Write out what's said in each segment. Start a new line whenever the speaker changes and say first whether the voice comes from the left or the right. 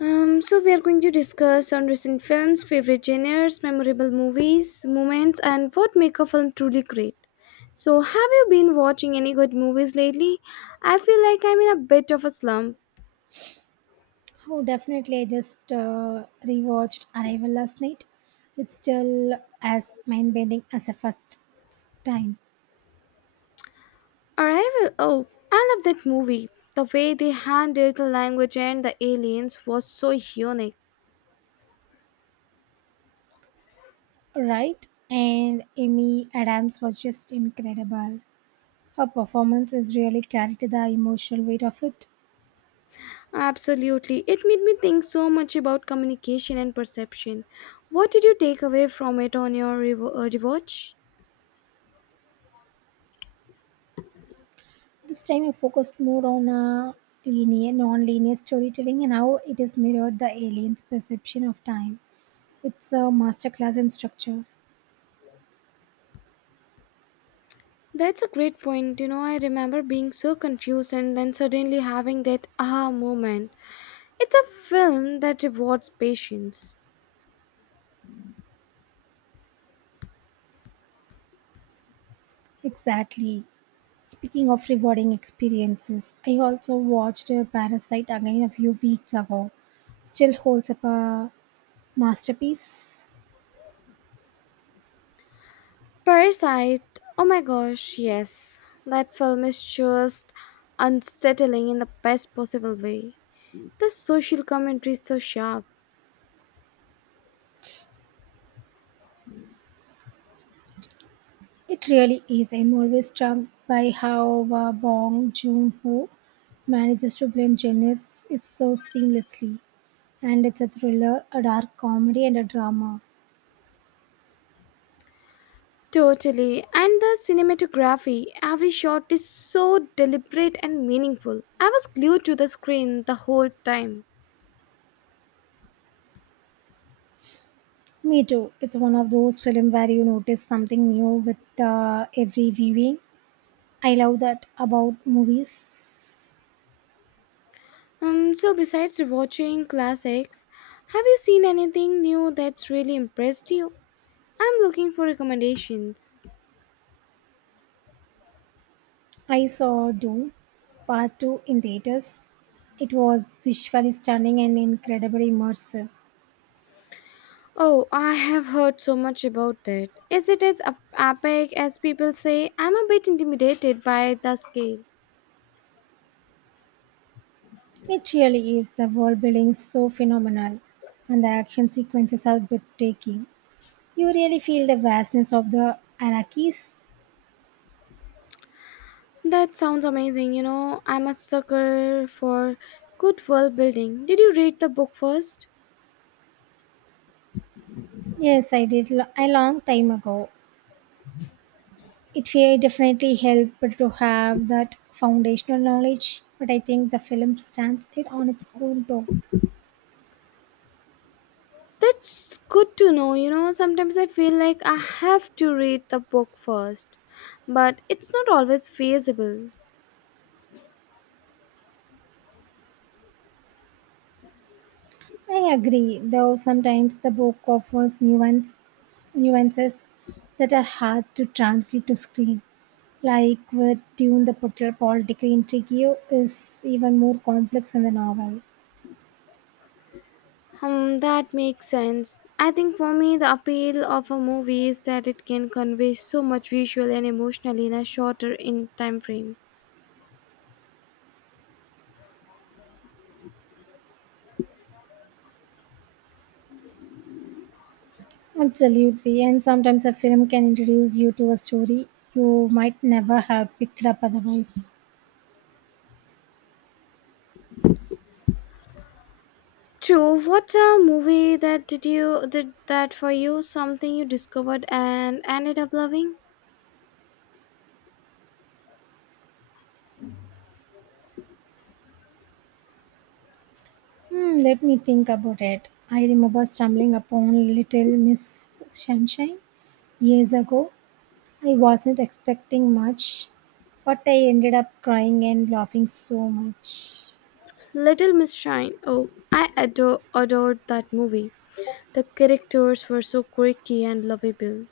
left: So we are going to discuss on recent films, favorite genres, memorable movies, moments, and what make a film truly great. So, have you been watching any good movies lately? I feel like I'm in a bit of a slump.
right: Oh, definitely. I just rewatched Arrival last night. It's still as mind bending as the first time,
left: Arrival. Oh, I love that movie. The way they handled the language and the aliens was so unique.
right: right? And Amy Adams was just incredible. Her performance is really carried the emotional weight of it.
left: Absolutely, it made me think so much about communication and perception. What did you take away from it on your rewatch?
right: This time, I focused more on linear, non-linear storytelling and how it is mirrored the alien's perception of time. It's a masterclass in structure.
left: That's a great point. You know, I remember being so confused and then suddenly having that aha moment. It's a film that rewards patience.
right: Exactly. Speaking of rewarding experiences, I also watched Parasite again a few weeks ago. Still holds up a masterpiece.
left: Parasite, oh my gosh, yes. That film is just unsettling in the best possible way. The social commentary is so sharp.
right: It really is. I'm always struck by how Bong Joon-ho manages to blend genres is so seamlessly. And it's a thriller, a dark comedy, and a drama.
left: Totally. And the cinematography, every shot is so deliberate and meaningful. I was glued to the screen the whole time.
right: Me too. It's one of those films where you notice something new with every viewing. I love that about movies.
left: So besides watching classics, have you seen anything new that's really impressed you? I'm looking for recommendations.
right: I saw Dune Part 2 in theaters. It was visually stunning and incredibly immersive.
left: Oh, I have heard so much about that. Is it as epic as people say? I'm a bit intimidated by the scale.
right: It really is. The world building is so phenomenal, and the action sequences are breathtaking. You really feel the vastness of the Arakis.
left: That sounds amazing. You know, I'm a sucker for good world building. Did you read the book first?
right: Yes, a long time ago. Definitely helped to have that foundational knowledge, but I think the film stands it on its own too.
left: That's good to know. You know, sometimes I feel like I have to read the book first, but it's not always feasible.
right: I agree, though sometimes the book offers nuances that are hard to translate to screen. Like with Dune, the political intrigue is even more complex in the novel.
left: That makes sense. I think for me, the appeal of a movie is that it can convey so much visually and emotionally in a shorter in time frame.
right: Absolutely, and sometimes a film can introduce you to a story you might never have picked up otherwise.
left: True. What's a movie that did that for you? Something you discovered and ended up loving?
right: Hmm, let me think about it. I remember stumbling upon Little Miss Sunshine years ago I wasn't expecting much, but I ended up crying and laughing so much.
left: Little Miss Shine. Oh, I adored that movie. The characters were so quirky and lovable.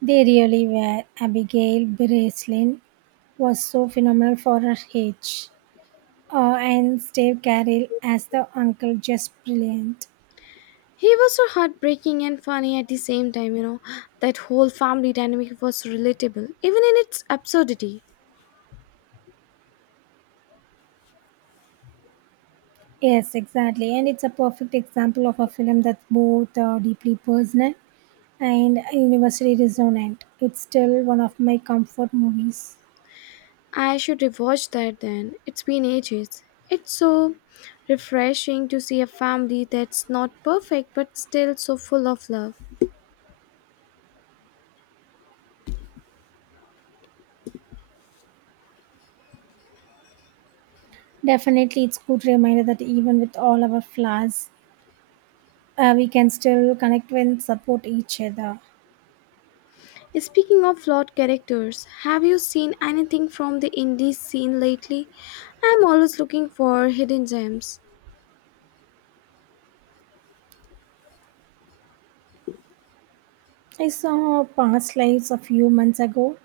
right: They really were. Abigail Breslin was so phenomenal for her age. And Steve Carell as the uncle, just brilliant.
left: He was so heartbreaking and funny at the same time, you know. That whole family dynamic was relatable, even in its absurdity.
right: Yes, exactly. And it's a perfect example of a film that's both deeply personal and universally resonant. It's still one of my comfort movies.
left: I should rewatch that then. It's been ages. It's so refreshing to see a family that's not perfect but still so full of love.
right: Definitely, it's good reminder that even with all our flaws, we can still connect and support each other.
left: Speaking of flawed characters, have you seen anything from the indie scene lately? I'm always looking for hidden gems.
right: I saw past lives a few months ago.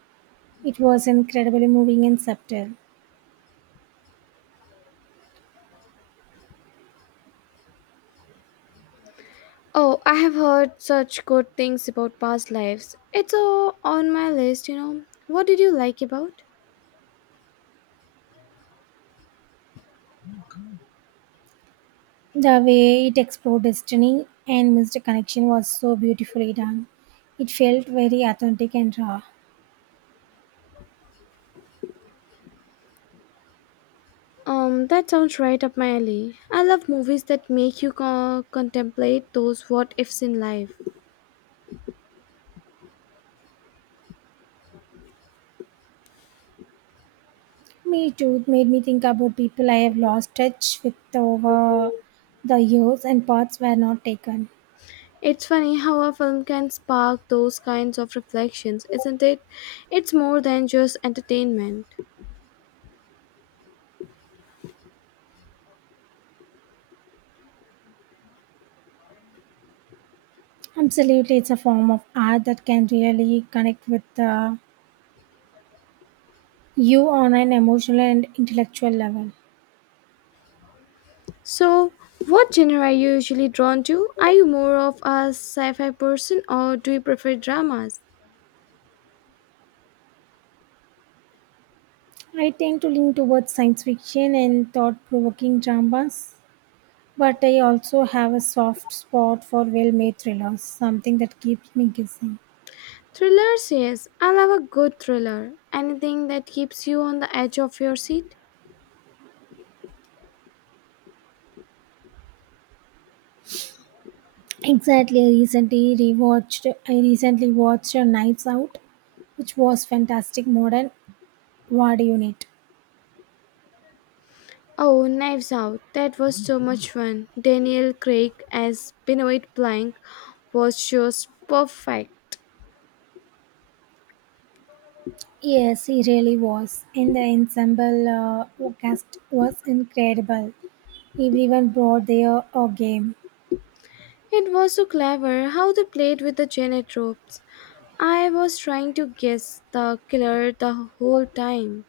right: It was incredibly moving and subtle.
left: Oh, I have heard such good things about past lives. It's all on my list, you know. What did you like about?
right: The way it explored destiny and missed connection was so beautifully done. It felt very authentic and raw.
left: That sounds right up my alley. I love movies that make you contemplate those what ifs in life.
right: Me too, it made me think about people I have lost touch with over the years and paths were not taken.
left: It's funny how a film can spark those kinds of reflections, isn't it? It's more than just entertainment.
right: Absolutely, it's a form of art that can really connect with you on an emotional and intellectual level.
left: So, what genre are you usually drawn to? Are you more of a sci fi person or do you prefer dramas?
right: I tend to lean towards science fiction and thought provoking dramas, but I also have a soft spot for well made thrillers, something that keeps me guessing.
left: Thrillers, yes. I love a good thriller. Anything that keeps you on the edge of your seat.
right: Exactly, I recently watched Knives Out, which was fantastic modern war unit.
left: Oh, Knives Out. That was so much fun. Daniel Craig as Benoit Blanc was just perfect.
right: Yes, he really was. And the ensemble cast was incredible. Everyone brought their A game.
left: It was so clever how they played with the genre tropes. I was trying to guess the killer the whole time.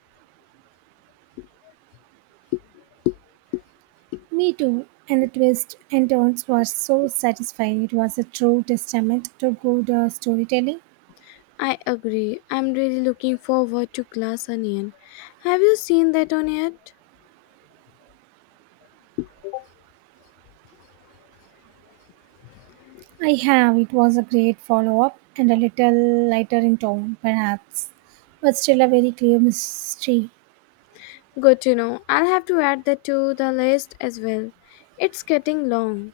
right: Me too, and the twists and turns were so satisfying. It was a true testament to good storytelling.
left: I agree. I'm really looking forward to Glass Onion. Have you seen that one yet?
right: I have, it was a great follow up and a little lighter in tone, perhaps, but still a very clear mystery.
left: Good to know. I'll have to add that to the list as well. It's getting long.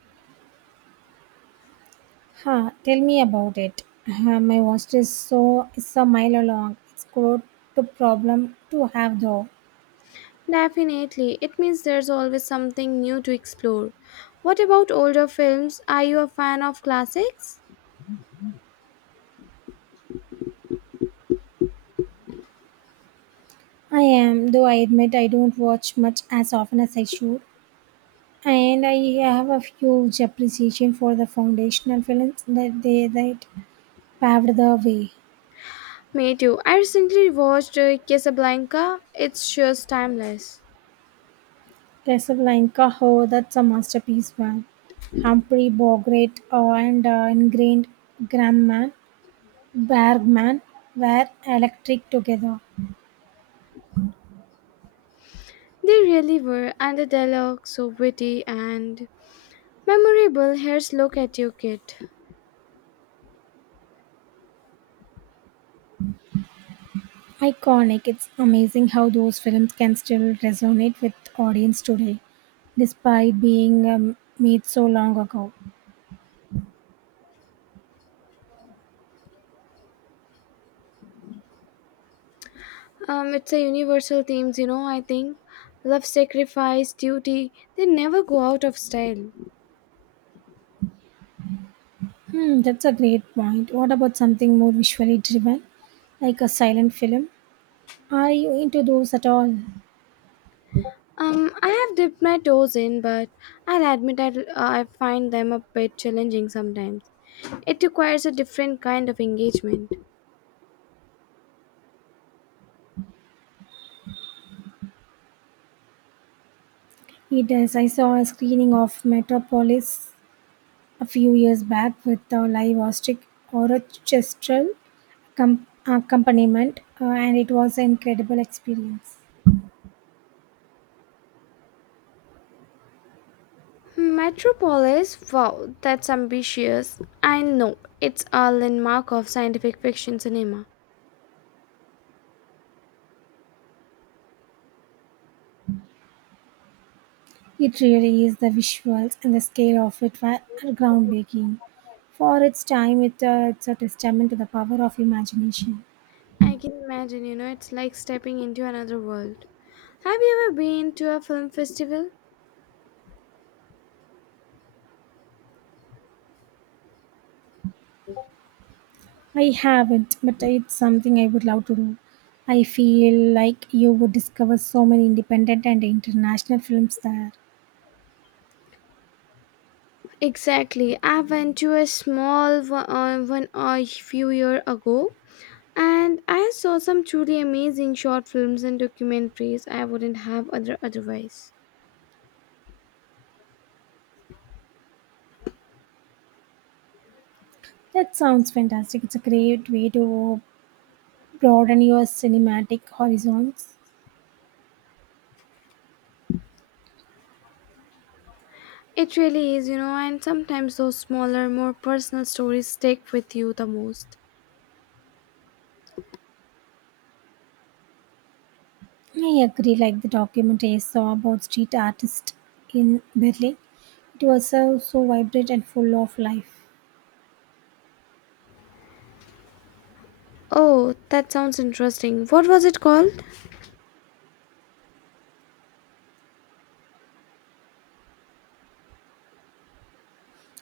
right: Ha, tell me about it. My watch is so it's a mile long. It's good to problem to have though.
left: Definitely. It means there's always something new to explore. What about older films? Are you a fan of classics?
right: I am, though I admit I don't watch much as often as I should. And I have a huge appreciation for the foundational films that paved the way.
left: Me too. I recently watched Casablanca. It's just timeless.
right: Casablanca, oh, that's a masterpiece, man. Humphrey Bogart and Grandman, Bergman were electric together.
left: They really were, and the dialogue so witty and memorable. Here's Look at You Kid.
right: Iconic. It's amazing how those films can still resonate with audience today, despite being made so long ago.
left: It's a universal themes, you know, I think. Love, sacrifice, duty, they never go out of style.
right: Hmm, that's a great point. What about something more visually driven, like a silent film? Are you into those at all?
left: I have dipped my toes in, but I'll admit I find them a bit challenging sometimes. It requires a different kind of engagement.
right: It is. I saw a screening of Metropolis a few years back with a live orchestral accompaniment, and it was an incredible experience.
left: Metropolis, wow, that's ambitious. I know, it's a landmark of scientific fiction cinema.
right: It really is. The visuals and the scale of it were are groundbreaking. For its time, it, it's a testament to the power of imagination.
left: I can imagine, you know, it's like stepping into another world. Have you ever been to a film festival?
right: I haven't, but it's something I would love to do. I feel like you would discover so many independent and international films there.
left: Exactly. I went to a small one, a few years ago. And I saw some truly amazing short films and documentaries I wouldn't have otherwise.
right: That sounds fantastic. It's a great way to broaden your cinematic horizons.
left: It really is, you know, and sometimes those smaller, more personal stories stick with you the most.
right: I agree, like the documentary I saw about street artists in Berlin. It was so, so vibrant and full of life.
left: Oh, that sounds interesting. What was it called?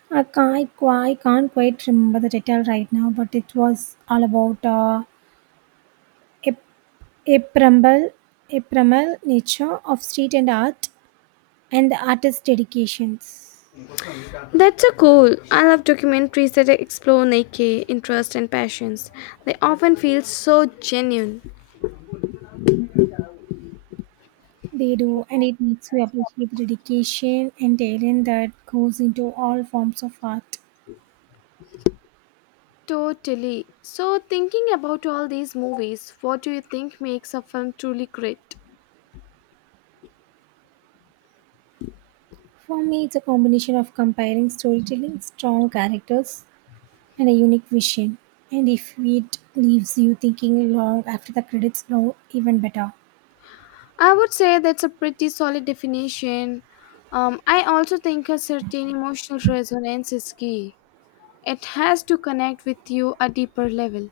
right: I can't quite remember the title right now, but it was all about a A Prambal, a primal nature of street and art and the artist dedications
left: That's so cool. I love documentaries that explore Nike, interests, and passions. They often feel so genuine.
right: they do and it makes you appreciate the dedication and talent that goes into all forms of art.
left: Totally. So, thinking about all these movies, what do you think makes a film truly great?
right: For me it's a combination of comparing storytelling, strong characters and a unique vision. And if it leaves you thinking long after the credits roll, even better.
left: I would say that's a pretty solid definition. I also think a certain emotional resonance is key. It has to connect with you a deeper level.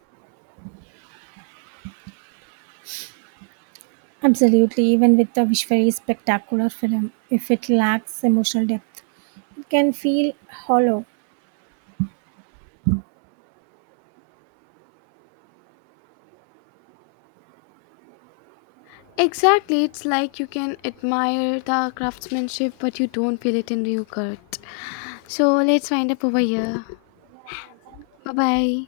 right: Absolutely, even with a visually spectacular film, if it lacks emotional depth, it can feel hollow.
left: Exactly, it's like you can admire the craftsmanship, but you don't feel it in real gut. So let's wind up over here. Bye bye.